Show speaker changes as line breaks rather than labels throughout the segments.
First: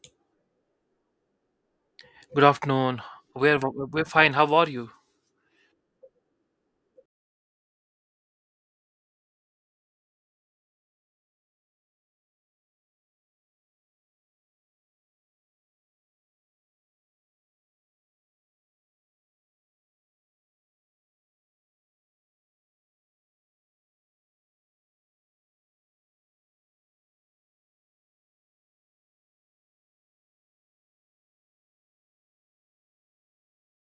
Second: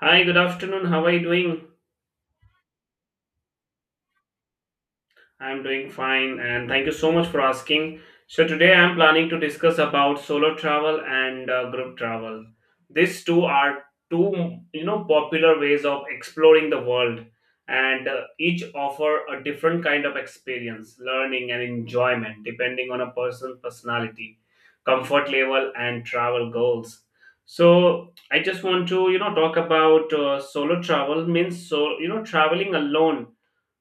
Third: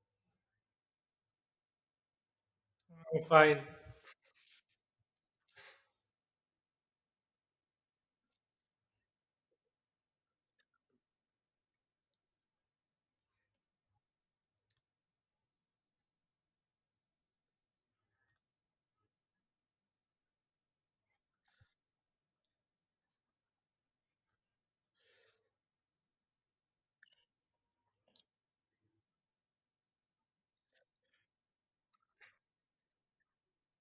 Hi, good afternoon. How are you doing?
Good afternoon. We're
Fine.
we're fine. How are you?
I'm doing fine and thank you so much for asking. So, today I'm planning to discuss about solo travel and group travel. These two are two, you know, popular ways of exploring the world and each offer a different kind of experience, learning and enjoyment depending on a person's personality, comfort level and travel goals. So, I just want to, you know, talk about solo travel means so, you know, traveling alone,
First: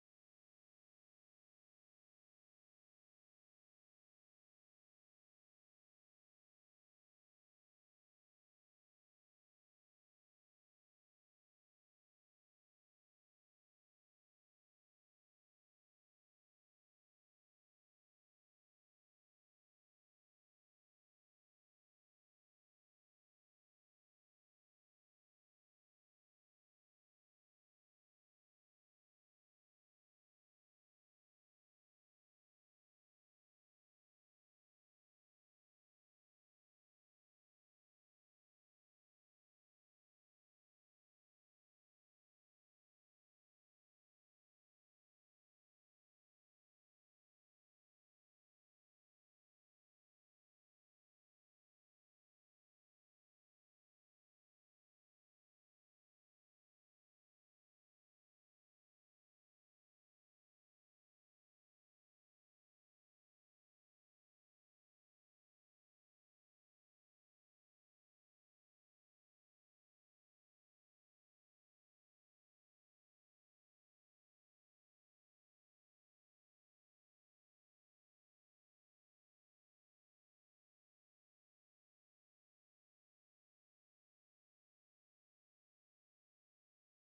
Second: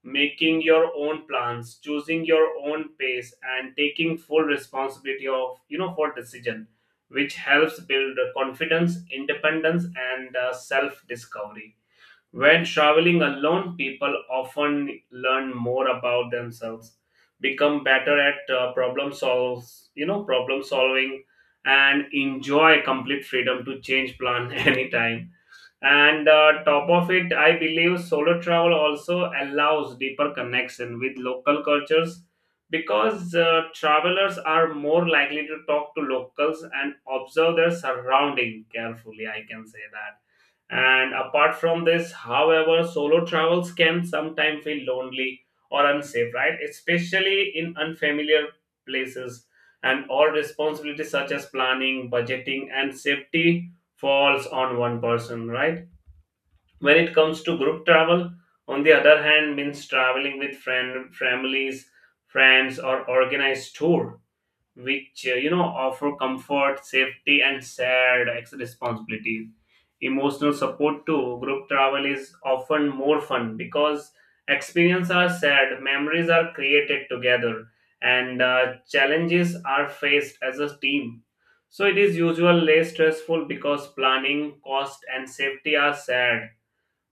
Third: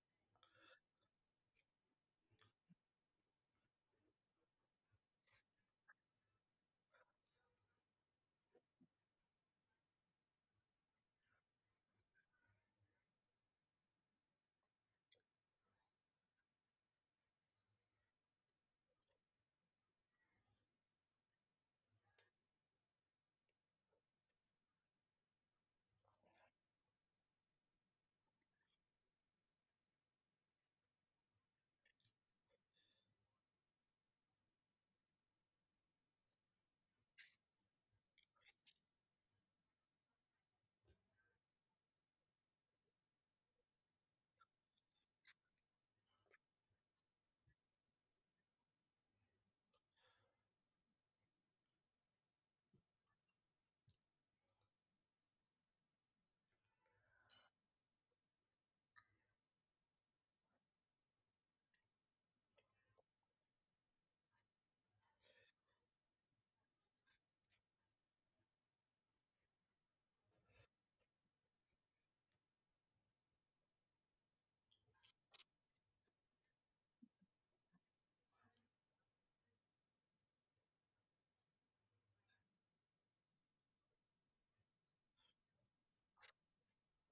making your own plans, choosing your own pace and taking full responsibility of, you know, for decision, which helps build confidence, independence and self discovery. When traveling alone, people often learn more about themselves, become better at problem solves you know problem solving and enjoy complete freedom to change plan anytime. And top of it, I believe solo travel also allows deeper connection with local cultures because travelers are more likely to talk to locals and observe their surrounding carefully. I can say that. And apart from this, however, solo travels can sometimes feel lonely or unsafe, right? Especially in unfamiliar places, and all responsibilities such as planning, budgeting, and safety falls on one person, right? When it comes to group travel, on the other hand, means traveling with friend, families, friends, or organized tour, which you know, offer comfort, safety, and shared responsibilities. Emotional support too. Group travel is often more fun because experiences are shared, memories are created together, and challenges are faced as a team. So it is usually less stressful because planning, cost, and safety are shared,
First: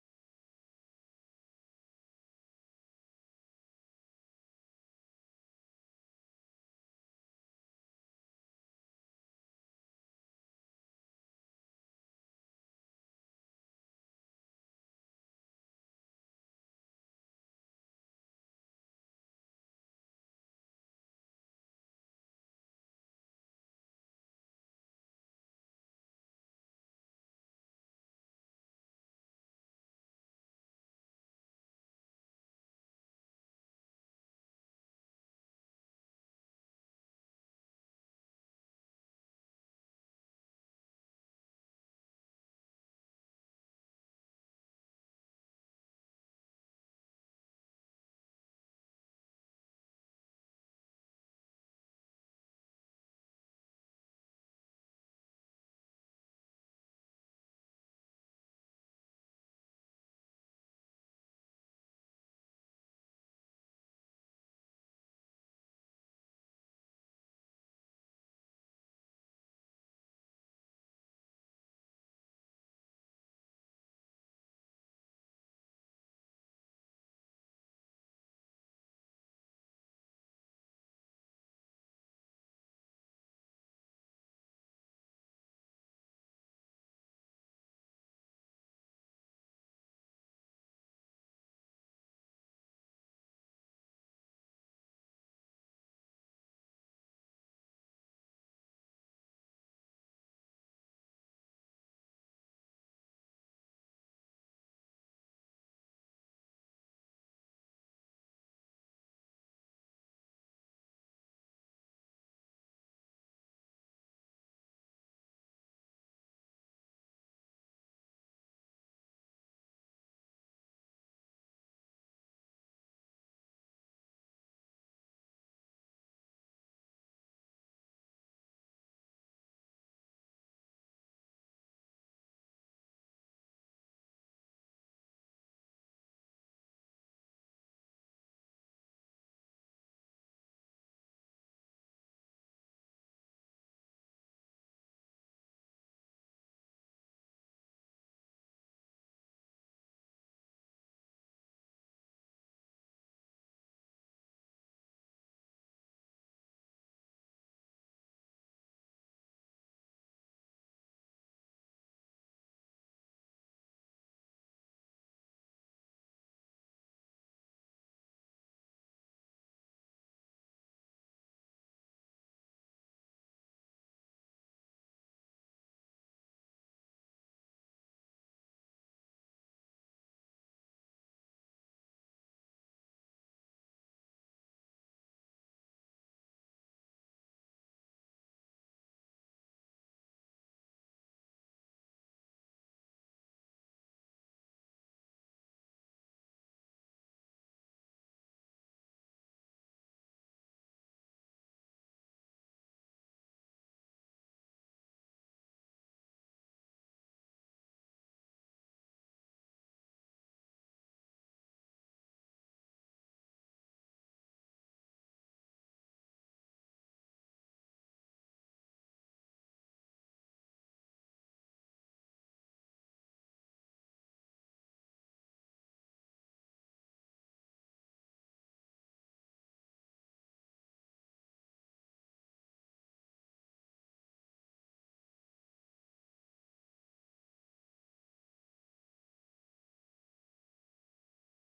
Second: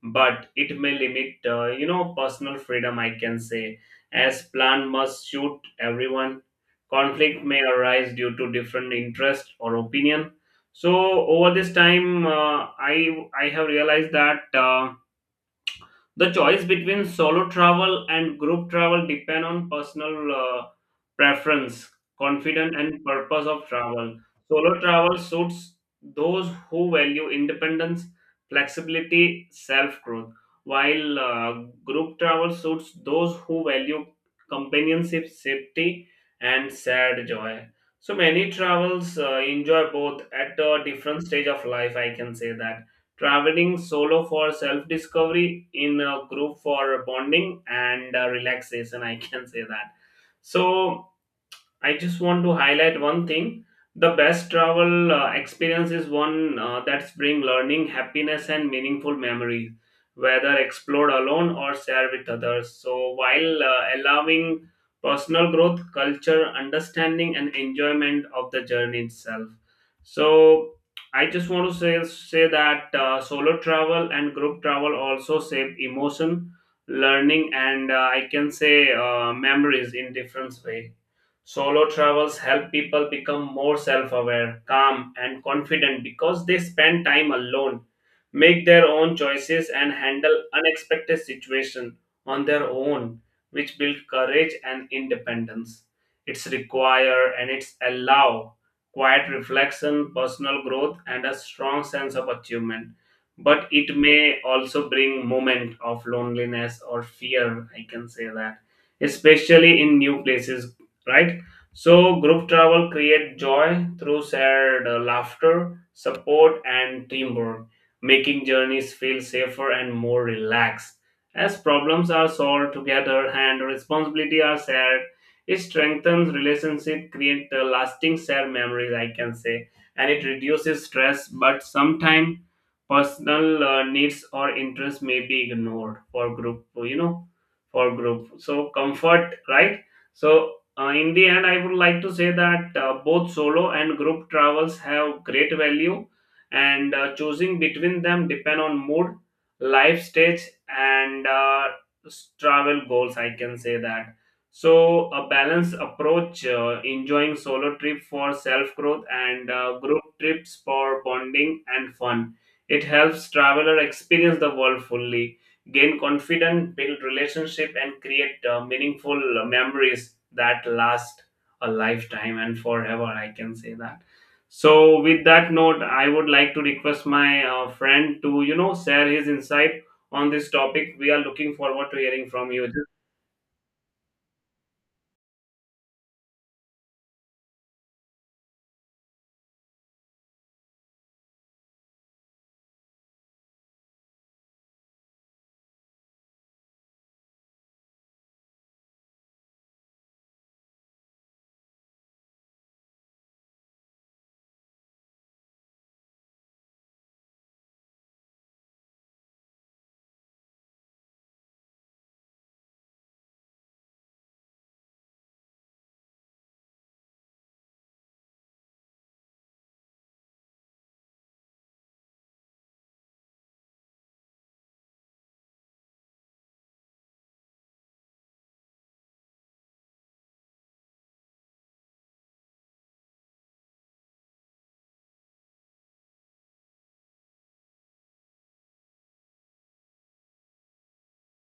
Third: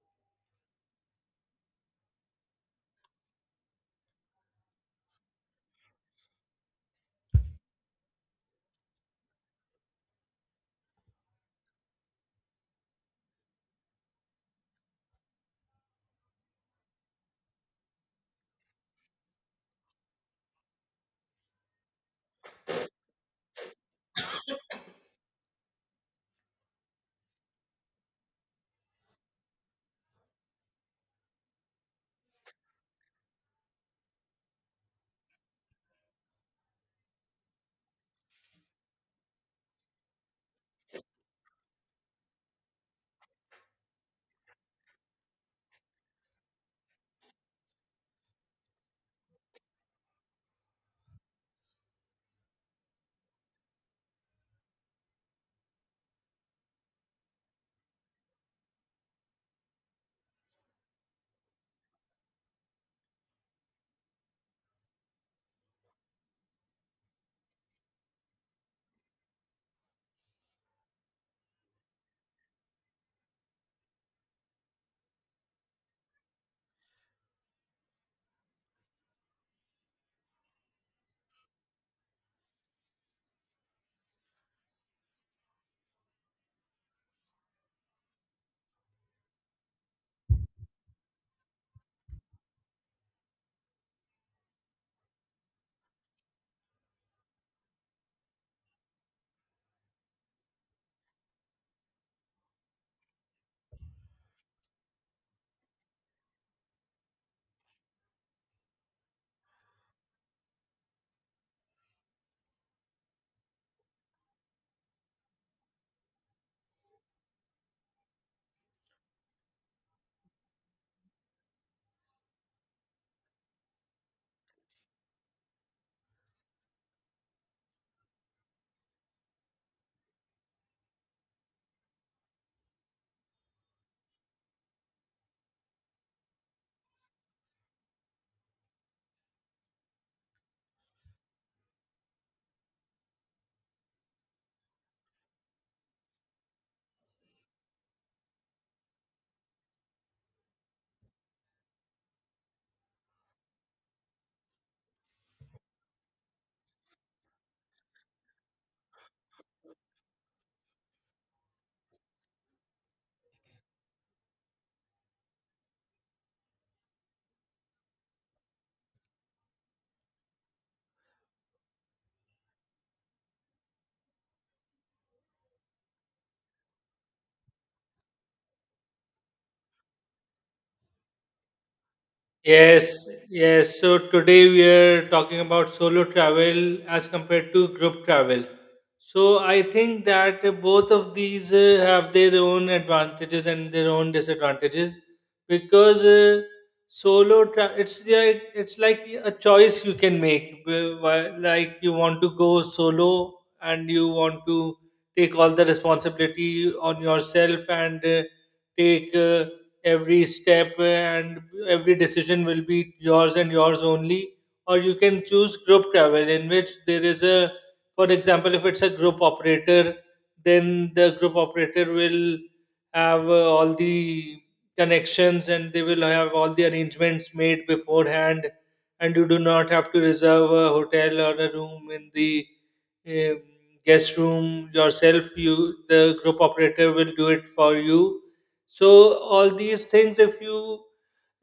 but it may limit you know, personal freedom, I can say, as plan must suit everyone. Conflict may arise due to different interest or opinion. So over this time, I have realized that the choice between solo travel and group travel depend on personal preference, confidence, and purpose of travel. Solo travel suits those who value independence, flexibility, self-growth, while group travel suits those who value companionship, safety, and shared joy. So many travels enjoy both at a different stage of life. I can say that traveling solo for self discovery, in a group for bonding and relaxation. I can say that. So, I just want to highlight one thing. The best travel experience is one that's bring learning, happiness, and meaningful memories, whether explored alone or shared with others. So while allowing personal growth, culture, understanding, and enjoyment of the journey itself. So I just want to say that solo travel and group travel also shape emotion, learning, and I can say, memories in different way. Solo travels help people become more self aware, calm, and confident because they spend time alone, make their own choices, and handle unexpected situations on their own, which build courage and independence. It's require and it's allow quiet reflection, personal growth, and a strong sense of achievement. But it may also bring moment of loneliness or fear, I can say that, especially in new places, right? So, group travel creates joy through shared laughter, support, and teamwork, making journeys feel safer and more relaxed. As problems are solved together and responsibility are shared, it strengthens relationship, create lasting shared memories, I can say, and it reduces stress. But sometimes personal needs or interests may be ignored for group, you know, for group. So comfort, right? So in the end, I would like to say that both solo and group travels have great value, and choosing between them depend on mood, life stage, and travel goals. I can say that. So a balanced approach, enjoying solo trip for self growth and group trips for bonding and fun. It helps traveler experience the world fully, gain confidence, build relationship, and create meaningful memories that last a lifetime and forever. I can say that. So, with that note, I would like to request my friend to, you know, share his insight on this topic. We are looking forward to hearing from you.
Yes, yes. So today we are talking about solo travel as compared to group travel. So I think that both of these have their own advantages and their own disadvantages because it's like a choice you can make. Like you want to go solo and you want to take all the responsibility on yourself and take. Every step and every decision will be yours and yours only, or you can choose group travel in which there is a, for example, if it's a group operator, then the group operator will have all the connections and they will have all the arrangements made beforehand, and you do not have to reserve a hotel or a room in the um, guest room yourself. You, the group operator will do it for you. So all these things, if you,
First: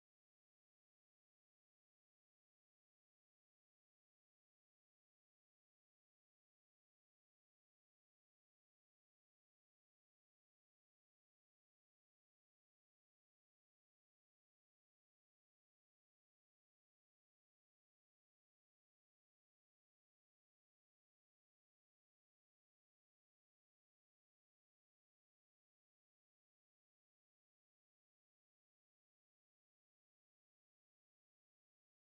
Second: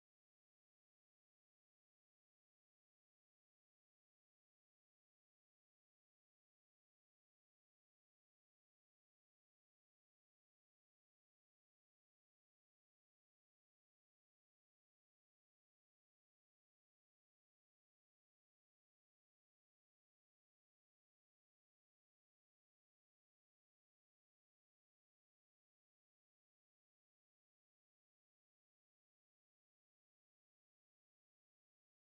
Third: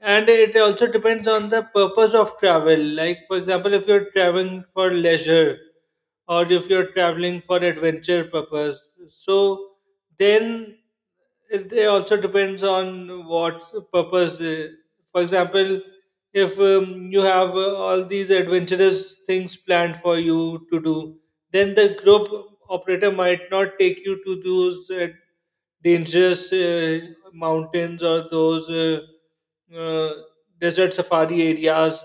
and it also depends on the purpose of travel. Like for example, if you're traveling for leisure or if you're traveling for adventure purpose, so then it also depends on what purpose. For example, if you have all these adventurous things planned for you to do, then the group operator might not take you to those dangerous mountains or those uh, desert safari areas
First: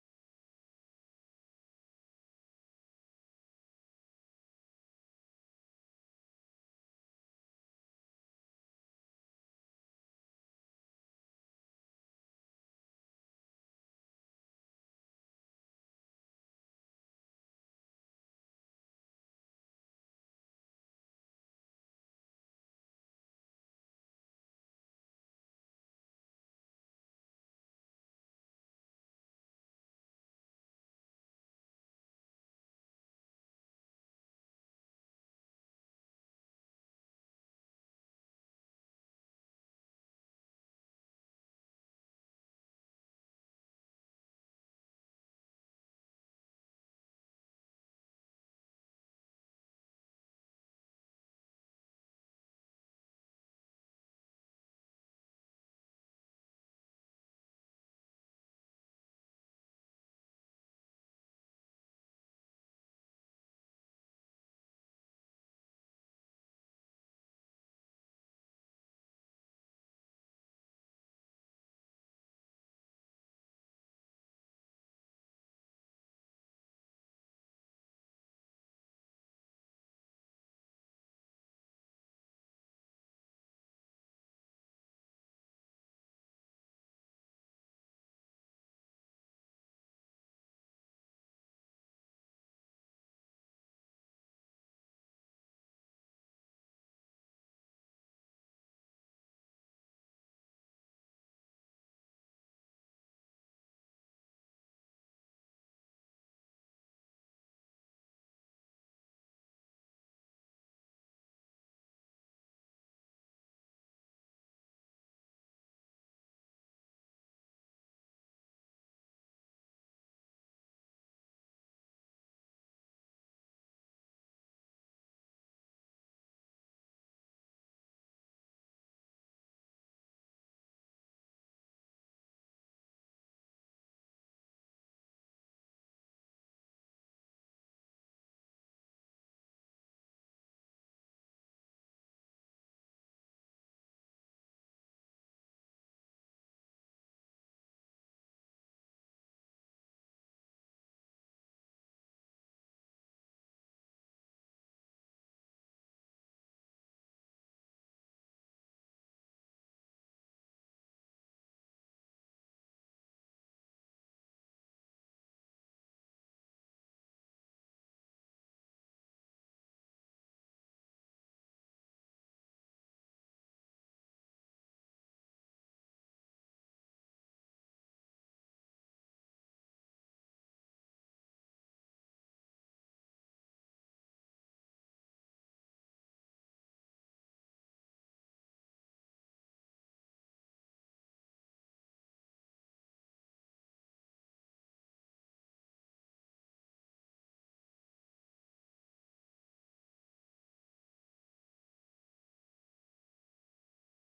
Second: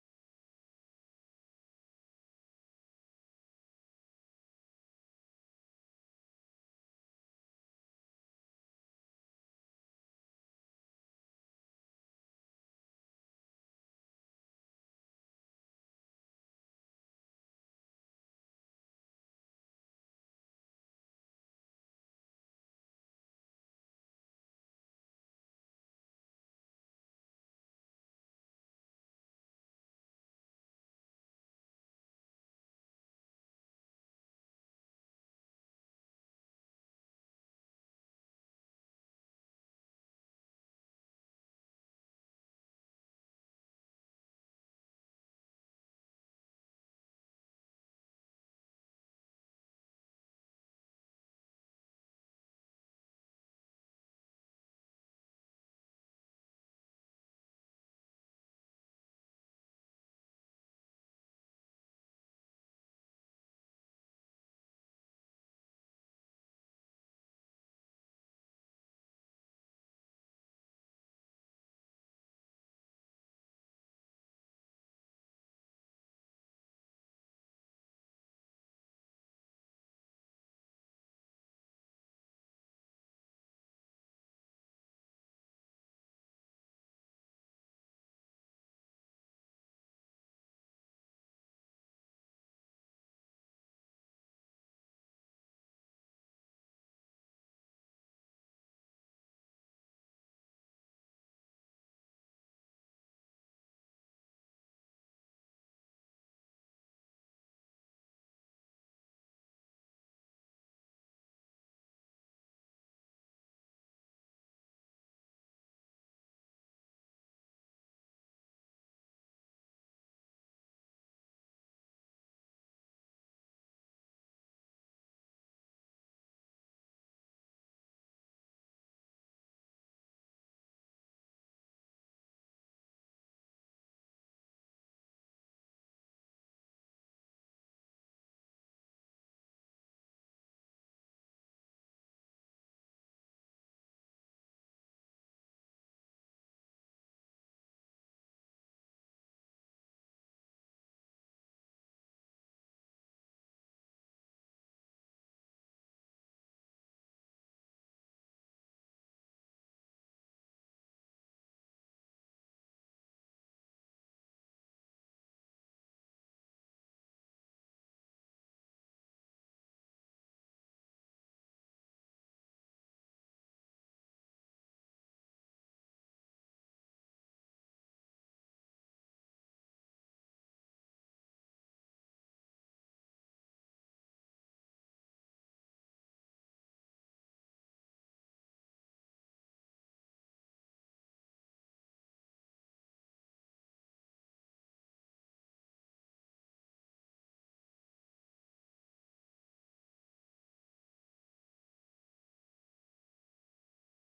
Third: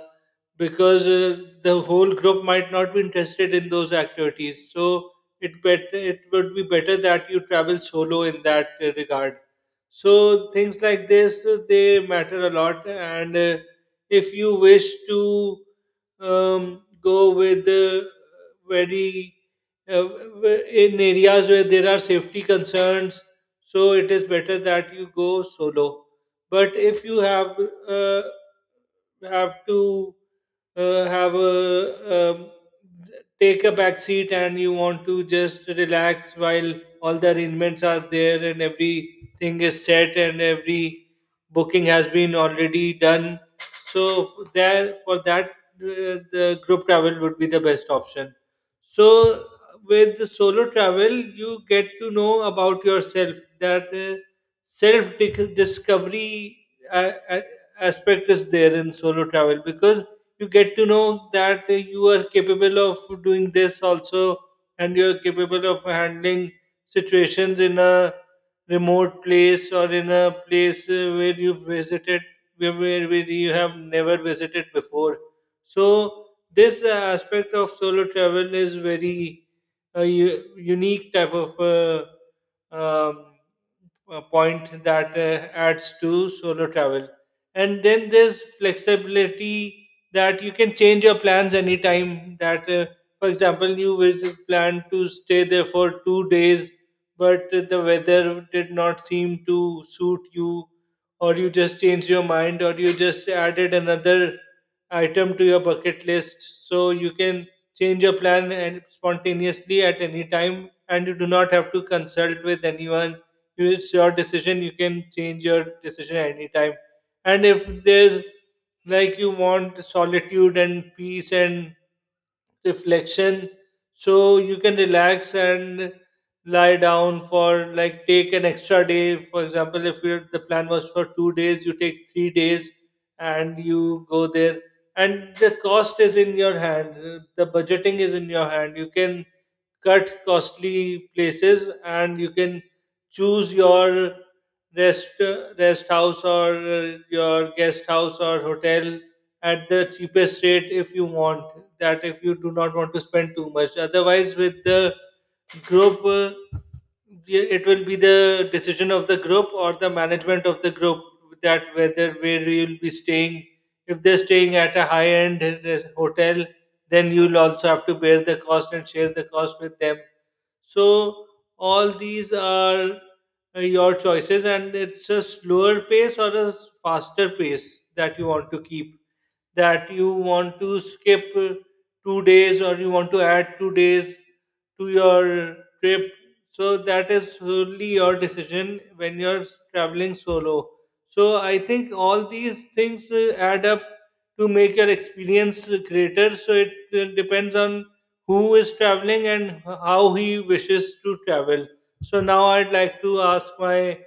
because the whole group might not be interested in those activities. So it would be better that you travel solo in that regard. So things like this they matter a lot, and if you wish to go with very uh, in areas where there are safety concerns, so it is better that you go solo. But if you uh, have to have a, um, take a back seat and you want to just relax while all the arrangements are there and everything is set and every booking has been already done, so there, for that the group travel would be the best option. So with the solo travel, you get to know about yourself, that self discovery uh, uh, aspect is there in solo travel, because you get to know that you are capable of doing this also, and you're capable of handling situations in a remote place or in a place where you have never visited before. So this aspect of solo travel is very, unique type of point that adds to solo travel. And then there's flexibility that you can change your plans anytime. For example, you was plan to stay there for 2 days, but the weather did not seem to suit you, or you just changed your mind, or you just added another item to your bucket list. So you can change your plan and spontaneously at any time, and you do not have to consult with anyone. It's your decision, you can change your decision anytime. And if there's, like, you want solitude and peace and reflection, so you can relax and lie down for, like, take an extra day. For example, if you, the plan was for 2 days, you take 3 days and you go there. And the cost is in your hand, the budgeting is in your hand, you can cut costly places, and you can choose your rest rest house or your guest house or hotel at the cheapest rate if you want that, if you do not want to spend too much. Otherwise, with the group, yeah, it will be the decision of the group or the management of the group, that whether where you'll be staying. If they're staying at a high end hotel, then you'll also have to bear the cost and share the cost with them. So all these are your choices, and it's a slower pace or a faster pace that you want to keep, that you want to skip 2 days or you want to add 2 days to your trip. So that is solely your decision when you're traveling solo. So I think all these things add up to make your experience greater. So it depends on who is traveling and how he wishes to travel. So now I'd like to ask my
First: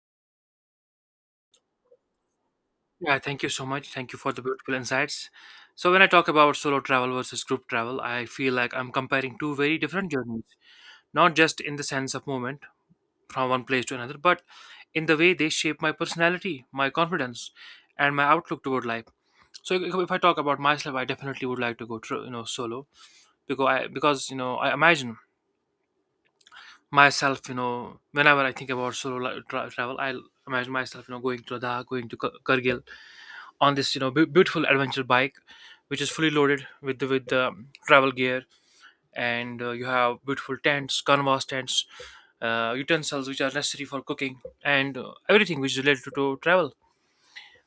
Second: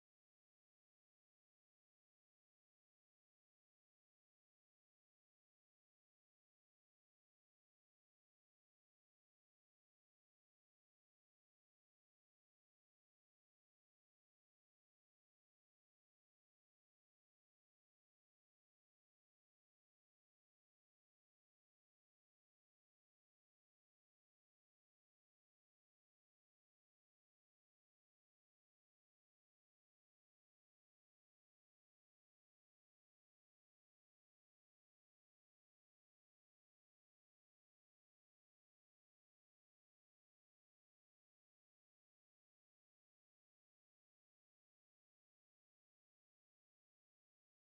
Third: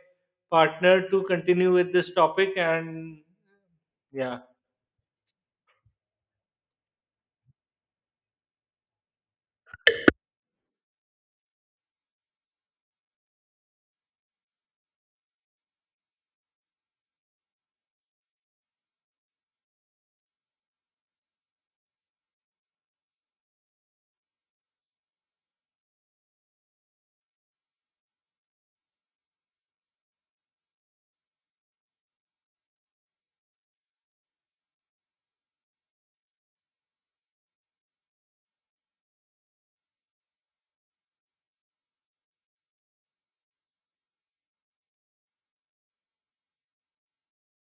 partner to continue with this topic and
Yeah, thank you so much. Thank you for the
yeah.
beautiful insights. So when I talk about solo travel versus group travel, I feel like I'm comparing two very different journeys, not just in the sense of movement from one place to another, but in the way they shape my personality, my confidence, and my outlook toward life. So if I talk about myself, I definitely would like to go, solo because I imagine myself, whenever I think about solo travel, I imagine myself, going to Ladakh, going to Kargil, on this beautiful adventure bike which is fully loaded with with the travel gear, and you have beautiful tents, canvas tents, utensils which are necessary for cooking, and everything which is related to travel.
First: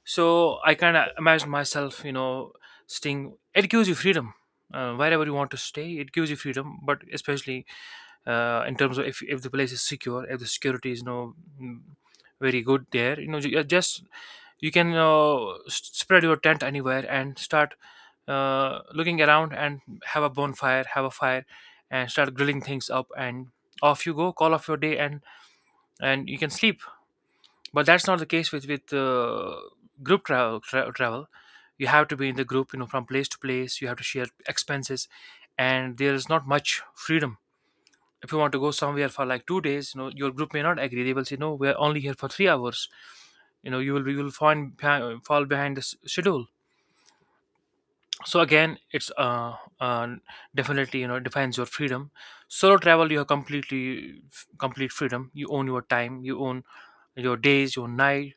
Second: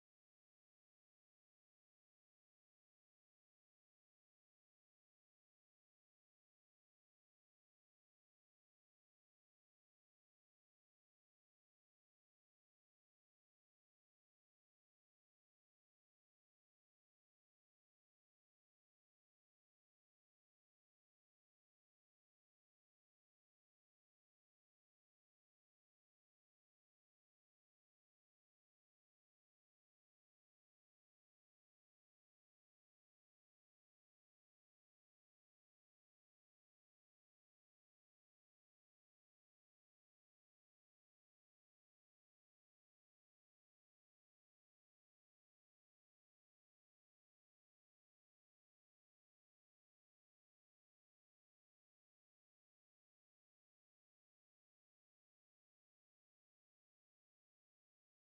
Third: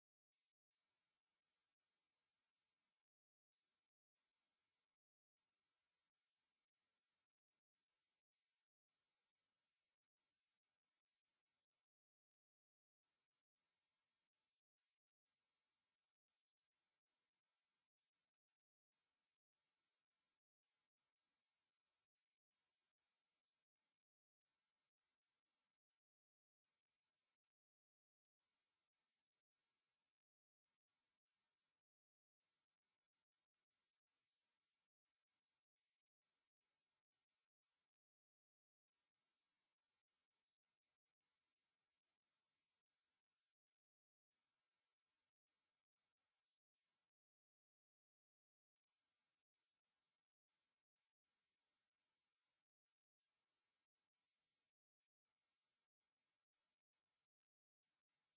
So I kind of imagine myself, staying. It gives you freedom. Wherever you want to stay, it gives you freedom, but especially in terms of if the place is secure, if the security is, mm, very good there, just you can spread your tent anywhere and start looking around, and have a bonfire, have a fire, and start grilling things up, and off you go, call off your day, and you can sleep. But that's not the case with group travel. You have to be in the group, you know, from place to place you have to share expenses, and there is not much freedom. If you want to go somewhere for like 2 days, you know, your group may not agree. They will say, no, we're only here for 3 hours. You know, you will fall behind the schedule. So again, it's definitely, you know, defines your freedom. Solo travel, you have complete freedom. You own your time, you own your days, your night.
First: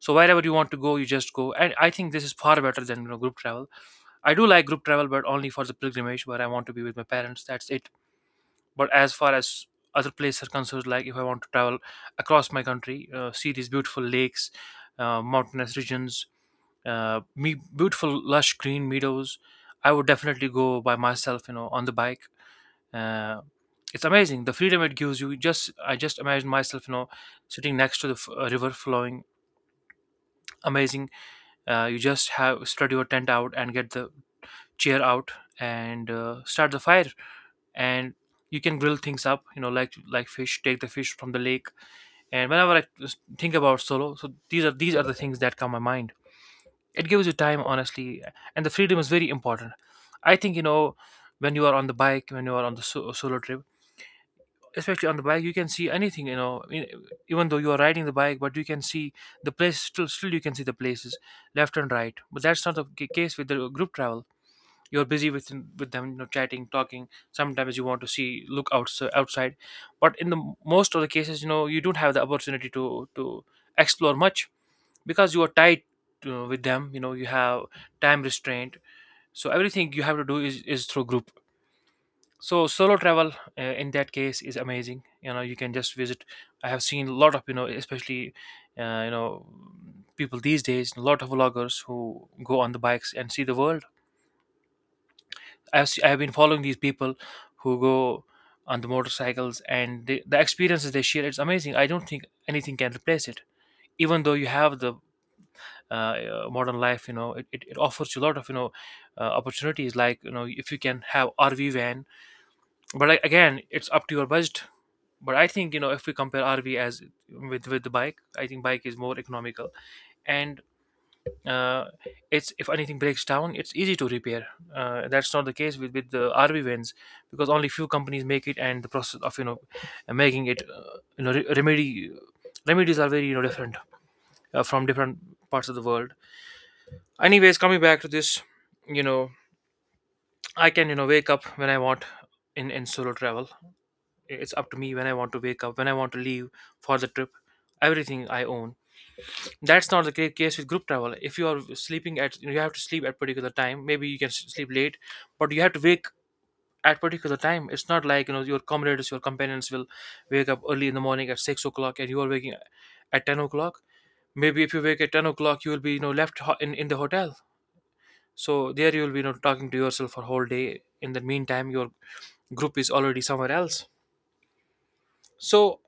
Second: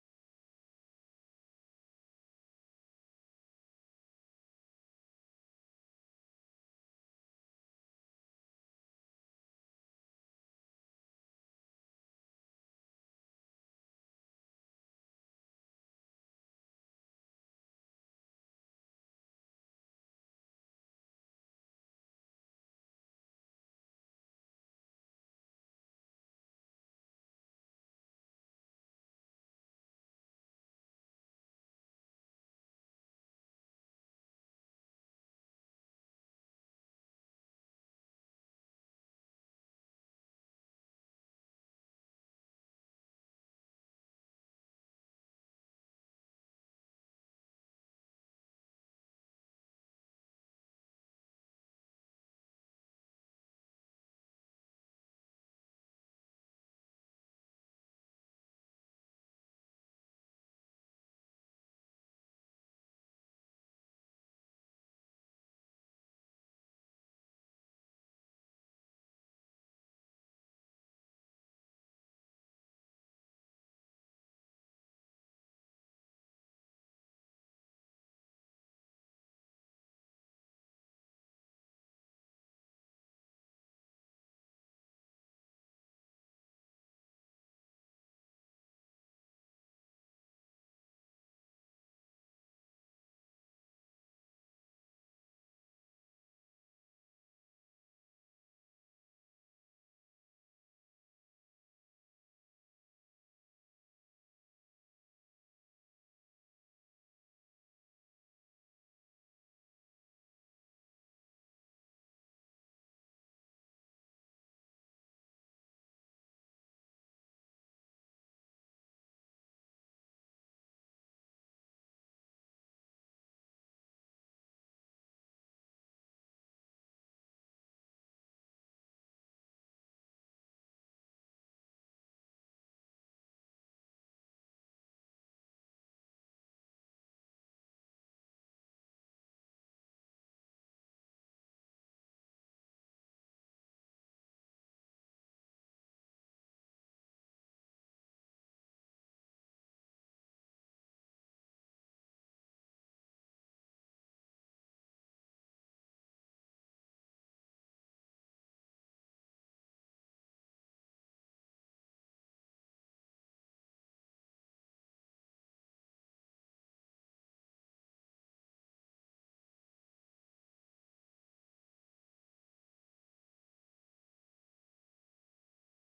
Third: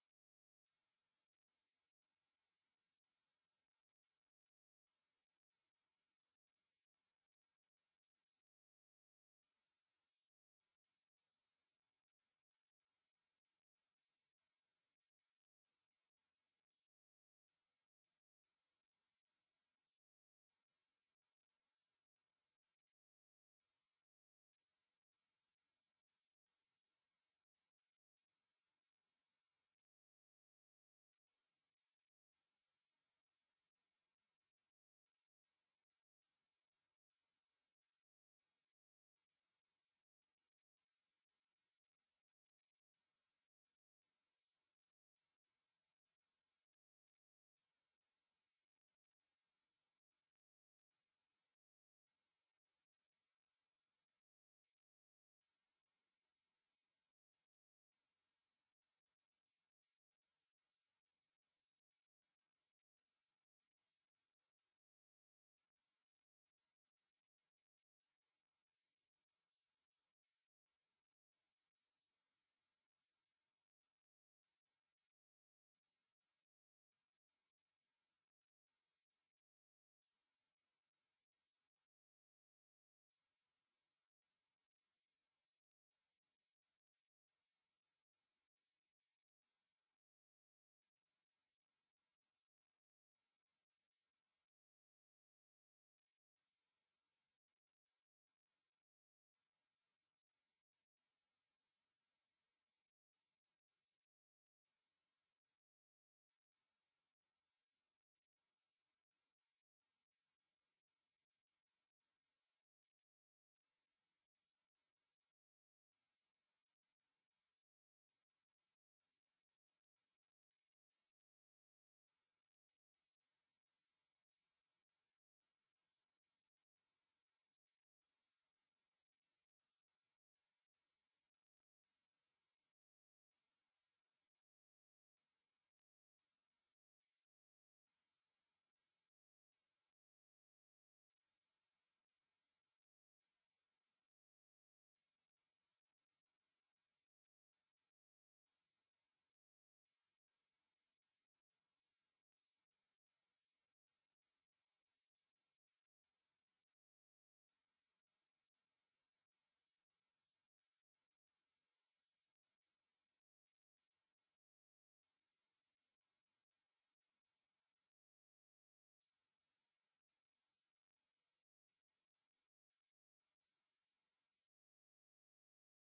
So wherever you want to go, you just go. And I think this is far better than, you know, group travel. I do like group travel, but only for the pilgrimage where I want to be with my parents. That's it. But as far as other places are concerned, like if I want to travel across my country, see these beautiful lakes, mountainous regions, me beautiful lush green meadows, I would definitely go by myself, you know, on the bike. uh, it's amazing, the freedom it gives you. Just I just imagine myself, you know, sitting next to the river flowing, amazing. You just have spread your tent out and get the chair out, and start the fire, and you can grill things up, you know, like fish, take the fish from the lake. And whenever I just think about solo, so these are the things that come my mind. It gives you time, honestly, and the freedom is very important, I think. You know, when you are on the bike, when you are on the solo trip, especially on the bike, you can see anything, you know. I mean, even though you are riding the bike, but you can see the place, still you can see the places left and right. But that's not the case with the group travel. You're busy with them, you know, chatting, talking. Sometimes you want to see look outs- outside, but in the most of the cases, you know, you don't have the opportunity to explore much because you are tied with them. You know, you have time restraint, so everything you have to do is through group. So solo travel, in that case, is amazing. You know, you can just visit. I have seen a lot of, you know, especially, uh, you know people these days, a lot of vloggers who go on the bikes and see the world. I've been following these people who go on the motorcycles, and the experiences they share. It's amazing. I don't think anything can replace it. Even though you have the modern life, you know, it offers you a lot of, you know, opportunities. Like, you know, if you can have RV van. But like, again, it's up to your budget. But I think, you know, if we compare RV as with the bike, I think bike is more economical. And uh, it's if anything breaks down, it's easy to repair. That's not the case with the RV vans because only few companies make it, and the process of, you know, making it, you know, re- remedy remedies are very, you know, different from different parts of the world. Anyways, coming back to this, you know, I can, you know, wake up when I want in solo travel. It's up to me when I want to wake up, when I want to leave for the trip. Everything I own. That's not the case with group travel. If you are sleeping at, you have to sleep at particular time. Maybe you can sleep late, but you have to wake at particular time. It's not like, you know, your comrades, your companions will wake up early in the morning at 6 o'clock, and you are waking at 10 o'clock. Maybe if you wake at 10 o'clock, you will be, you know, left in the hotel. So there you will be, you know, talking to yourself for whole day. In the meantime, your group is already somewhere else. So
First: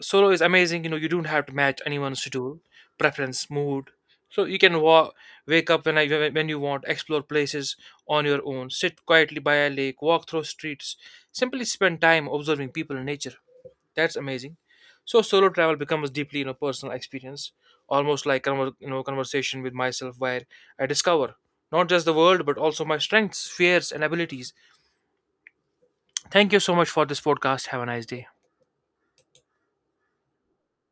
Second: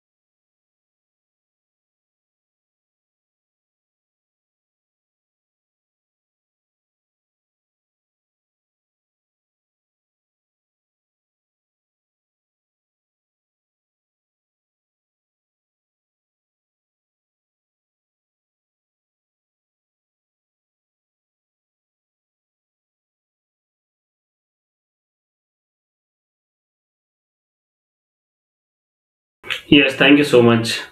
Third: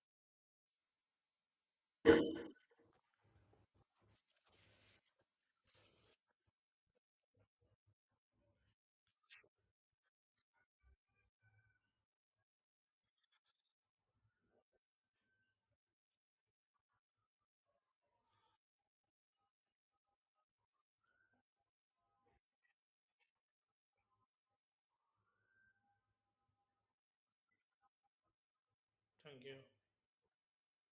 solo is amazing. You know, you don't have to match anyone's schedule, preference, mood. So you can wake up when I when you want, explore places on your own, sit quietly by a lake, walk through streets, simply spend time observing people and nature. That's amazing. So solo travel becomes deeply, you know, personal experience, almost like conversation with myself where I discover not just the world but also my strengths, fears, and abilities. Thank you so much for this podcast. Have a nice day.
Yes, thank you so much.